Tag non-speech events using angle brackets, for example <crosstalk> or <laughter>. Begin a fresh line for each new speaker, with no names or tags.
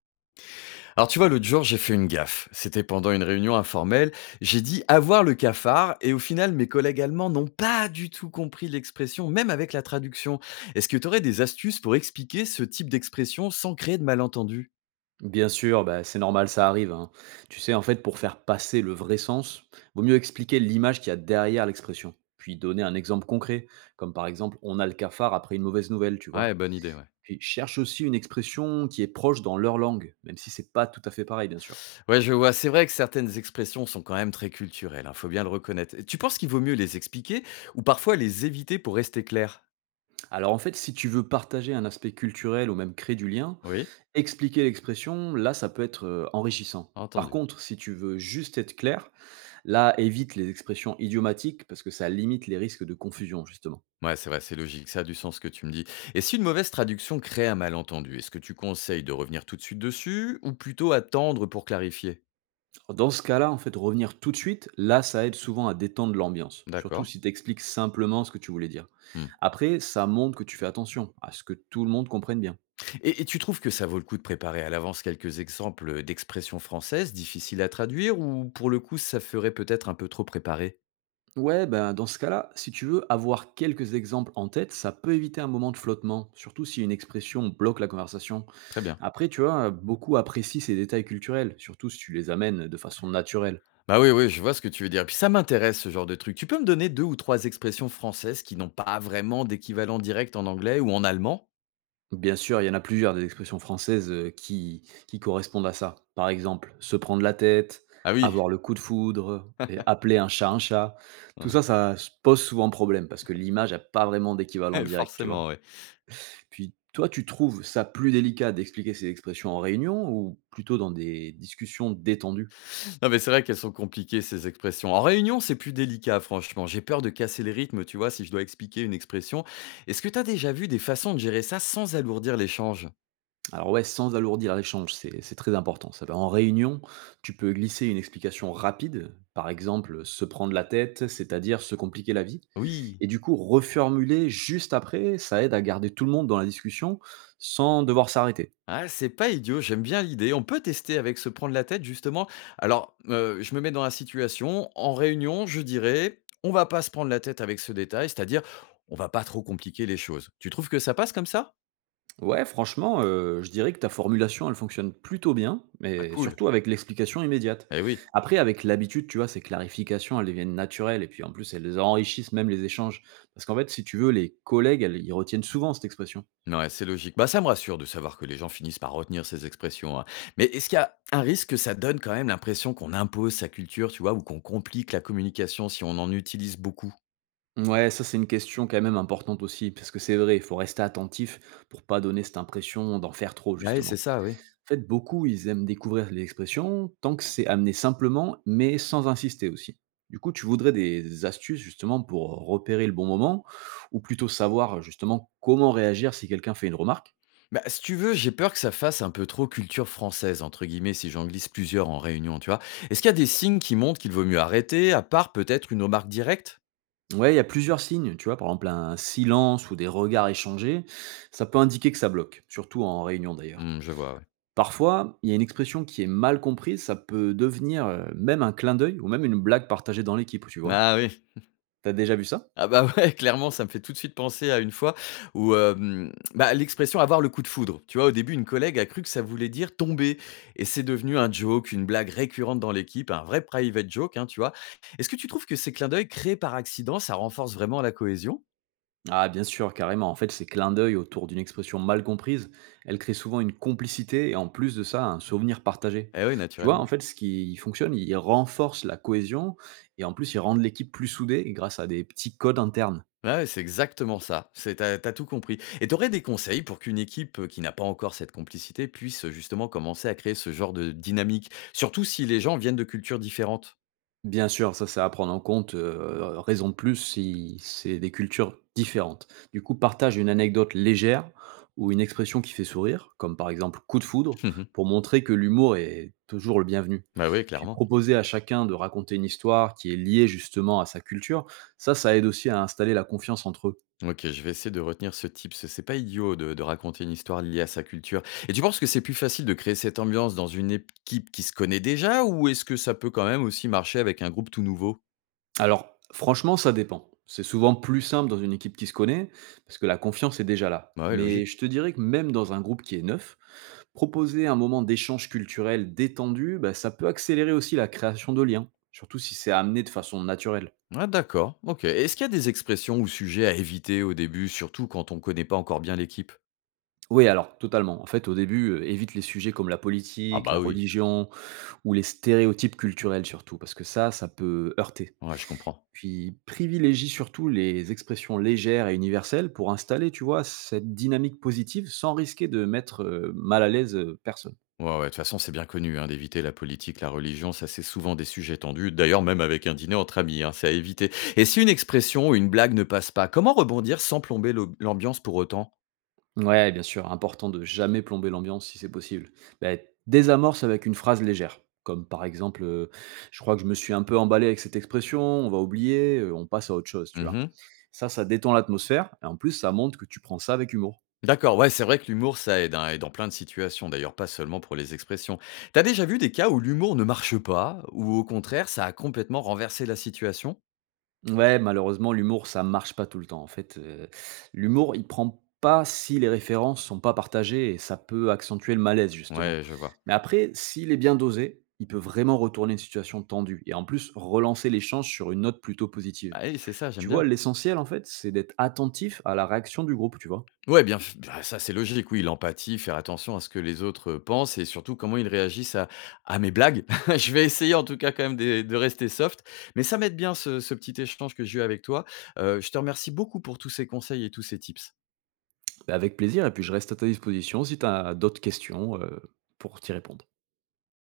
Alors tu vois, l'autre jour, j'ai fait une gaffe. C'était pendant une réunion informelle. J'ai dit avoir le cafard et au final, mes collègues allemands n'ont pas du tout compris l'expression, même avec la traduction. Est-ce que tu aurais des astuces pour expliquer ce type d'expression sans créer de malentendus?
Bien sûr, bah, c'est normal, ça arrive, hein. Tu sais, en fait, pour faire passer le vrai sens, vaut mieux expliquer l'image qu'il y a derrière l'expression, puis donner un exemple concret, comme par exemple on a le cafard après une mauvaise nouvelle, tu vois.
Ouais, bonne idée, ouais.
Puis cherche aussi une expression qui est proche dans leur langue, même si c'est pas tout à fait pareil, bien sûr.
Ouais, je vois. C'est vrai que certaines expressions sont quand même très culturelles, il faut bien le reconnaître. Tu penses qu'il vaut mieux les expliquer ou parfois les éviter pour rester clair?
Alors en fait, si tu veux partager un aspect culturel ou même créer du lien,
Oui,
expliquer l'expression, là, ça peut être enrichissant. Par
entendu.
contre, si tu veux juste être clair, là, évite les expressions idiomatiques parce que ça limite les risques de confusion, justement.
Ouais, c'est vrai, c'est logique, ça a du sens ce que tu me dis. Et si une mauvaise traduction crée un malentendu, est-ce que tu conseilles de revenir tout de suite dessus ou plutôt attendre pour clarifier?
Dans ce cas-là, en fait, revenir tout de suite, là, ça aide souvent à détendre l'ambiance, surtout
D'accord.
si tu expliques simplement ce que tu voulais dire.
Hmm.
Après, ça montre que tu fais attention à ce que tout le monde comprenne bien.
Et tu trouves que ça vaut le coup de préparer à l'avance quelques exemples d'expressions françaises difficiles à traduire ou pour le coup ça ferait peut-être un peu trop préparé?
Ouais, ben dans ce cas-là, si tu veux avoir quelques exemples en tête, ça peut éviter un moment de flottement, surtout si une expression bloque la conversation.
Très bien.
Après, tu vois, beaucoup apprécient ces détails culturels, surtout si tu les amènes de façon naturelle.
Bah oui, oui, je vois ce que tu veux dire. Puis ça m'intéresse ce genre de truc. Tu peux me donner deux ou trois expressions françaises qui n'ont pas vraiment d'équivalent direct en anglais ou en allemand?
Bien sûr, il y en a plusieurs des expressions françaises, qui correspondent à ça. Par exemple, se prendre la tête,
Ah oui,
avoir le coup de foudre et
<laughs>
appeler un chat un chat. Tout ça, ça s pose souvent problème parce que l'image a pas vraiment d'équivalent
Ouais,
direct, tu vois?
forcément, oui.
Puis toi, tu trouves ça plus délicat d'expliquer ces expressions en réunion ou plutôt dans des discussions détendues?
Non, mais c'est vrai qu'elles sont compliquées ces expressions. En réunion, c'est plus délicat, franchement. J'ai peur de casser les rythmes, tu vois, si je dois expliquer une expression. Est-ce que tu as déjà vu des façons de gérer ça sans alourdir l'échange?
Alors ouais, sans alourdir l'échange, c'est très important ça. En réunion, tu peux glisser une explication rapide, par exemple, se prendre la tête, c'est-à-dire se compliquer la vie.
Oui.
Et du coup, reformuler juste après, ça aide à garder tout le monde dans la discussion sans devoir s'arrêter.
Ah, c'est pas idiot, j'aime bien l'idée. On peut tester avec se prendre la tête, justement. Alors, je me mets dans la situation. En réunion, je dirais, on va pas se prendre la tête avec ce détail, c'est-à-dire, on va pas trop compliquer les choses. Tu trouves que ça passe comme ça?
Ouais, franchement, je dirais que ta formulation, elle fonctionne plutôt bien,
Ah,
mais
cool.
surtout avec l'explication immédiate.
Eh oui.
Après, avec l'habitude, tu vois, ces clarifications, elles deviennent naturelles et puis en plus, elles enrichissent même les échanges. Parce qu'en fait, si tu veux, les collègues, elles ils retiennent souvent cette expression.
Ouais, c'est logique. Bah, ça me rassure de savoir que les gens finissent par retenir ces expressions, hein. Mais est-ce qu'il y a un risque que ça donne quand même l'impression qu'on impose sa culture, tu vois, ou qu'on complique la communication si on en utilise beaucoup?
Ouais, ça, c'est une question quand même importante aussi, parce que c'est vrai, il faut rester attentif pour pas donner cette impression d'en faire trop,
Ouais, c'est
justement.
ça, oui.
En fait, beaucoup, ils aiment découvrir les expressions tant que c'est amené simplement, mais sans insister aussi. Du coup, tu voudrais des astuces justement pour repérer le bon moment, ou plutôt savoir justement comment réagir si quelqu'un fait une remarque.
Bah, si tu veux, j'ai peur que ça fasse un peu trop culture française, entre guillemets, si j'en glisse plusieurs en réunion, tu vois. Est-ce qu'il y a des signes qui montrent qu'il vaut mieux arrêter, à part peut-être une remarque directe?
Ouais, il y a plusieurs signes, tu vois, par exemple un silence ou des regards échangés, ça peut indiquer que ça bloque, surtout en réunion d'ailleurs.
Hmm, je vois, ouais.
Parfois, il y a une expression qui est mal comprise, ça peut devenir même un clin d'œil ou même une blague partagée dans l'équipe, tu vois.
Ah oui.
T'as déjà vu ça?
Ah bah, ouais, <laughs> clairement, ça me fait tout de suite penser à une fois où, bah, l'expression «avoir le coup de foudre», tu vois? Au début, une collègue a cru que ça voulait dire tomber et c'est devenu un joke, une blague récurrente dans l'équipe, un vrai private joke, hein, tu vois? Est-ce que tu trouves que ces clins d'œil créés par accident, ça renforce vraiment la cohésion?
Ah bien sûr, carrément. En fait, ces clins d'œil autour d'une expression mal comprise, elle crée souvent une complicité et en plus de ça, un souvenir partagé.
Eh oui,
Tu vois, en
naturellement.
fait, ce qui fonctionne, il renforce la cohésion et en plus, il rend l'équipe plus soudée grâce à des petits codes internes.
Ouais, ouais, c'est exactement ça. C'est t'as as tout compris et t'aurais des conseils pour qu'une équipe, qui n'a pas encore cette complicité puisse, justement commencer à créer ce genre de dynamique? Surtout si les gens viennent de cultures différentes.
Bien sûr, ça, c'est à prendre en compte, raison de plus si c'est des cultures différentes. Du coup, partage une anecdote légère ou une expression qui fait sourire, comme par exemple: «coup de foudre», pour montrer que l'humour est toujours le bienvenu.
<laughs> Bah, oui,
Puis
clairement.
proposer à chacun de raconter une histoire qui est liée justement à sa culture, ça aide aussi à installer la confiance entre eux.
OK, je vais essayer de retenir ce tips. C'est pas idiot de raconter une histoire liée à sa culture. Et tu penses que c'est plus facile de créer cette ambiance dans une équipe qui se connaît déjà ou est-ce que ça peut quand même aussi marcher avec un groupe tout nouveau?
Alors, franchement, ça dépend. C'est souvent plus simple dans une équipe qui se connaît, parce que la confiance est déjà là.
Bah ouais,
Mais je
logique.
te dirais que même dans un groupe qui est neuf, proposer un moment d'échange culturel détendu, bah, ça peut accélérer aussi la création de liens, surtout si c'est amené de façon naturelle.
Ah d'accord. OK. Est-ce qu'il y a des expressions ou sujets à éviter au début, surtout quand on connaît pas encore bien l'équipe?
Oui, alors, totalement. En fait, au début, évite les sujets comme la
Ah
politique,
bah
la
oui.
religion ou les stéréotypes culturels surtout, parce que ça peut heurter.
Ouais, je comprends.
Puis privilégie surtout les expressions légères et universelles pour installer, tu vois, cette dynamique positive sans risquer de mettre mal à l'aise personne.
Ouais, ouais, de toute façon, c'est bien connu hein, d'éviter la politique, la religion, ça c'est souvent des sujets tendus, d'ailleurs même avec un dîner entre amis, hein, c'est à éviter. Et si une expression ou une blague ne passe pas, comment rebondir sans plomber l'ambiance pour autant?
Ouais, bien sûr, important de jamais plomber l'ambiance si c'est possible. Ben, désamorce avec une phrase légère, comme par exemple je crois que je me suis un peu emballé avec cette expression, on va oublier, on passe à autre chose, tu vois.
Mhm.
Ça détend l'atmosphère, et en plus, ça montre que tu prends ça avec humour.
D'accord, ouais, c'est vrai que l'humour ça aide, hein, et dans plein de situations, d'ailleurs pas seulement pour les expressions. T'as déjà vu des cas où l'humour ne marche pas, ou au contraire, ça a complètement renversé la situation?
Ouais, malheureusement, l'humour, ça marche pas tout le temps. En fait, l'humour, il prend pas si les références sont pas partagées et ça peut accentuer le malaise, justement.
Ouais, je vois.
Mais après, s'il est bien dosé, il peut vraiment retourner une situation tendue et en plus relancer l'échange sur une note plutôt positive.
Ah oui, c'est ça, j'aime
Tu vois,
bien.
l'essentiel, en fait, c'est d'être attentif à la réaction du groupe, tu vois?
Ouais, bien f bah, ça, c'est logique, oui, l'empathie, faire attention à ce que les autres, pensent et surtout comment ils réagissent à mes blagues. <laughs> Je vais essayer en tout cas quand même de rester soft, mais ça m'aide bien ce petit échange que j'ai eu avec toi. Je te remercie beaucoup pour tous ces conseils et tous ces tips.
Bah, avec plaisir et puis je reste à ta disposition si tu as d'autres questions, pour t'y répondre.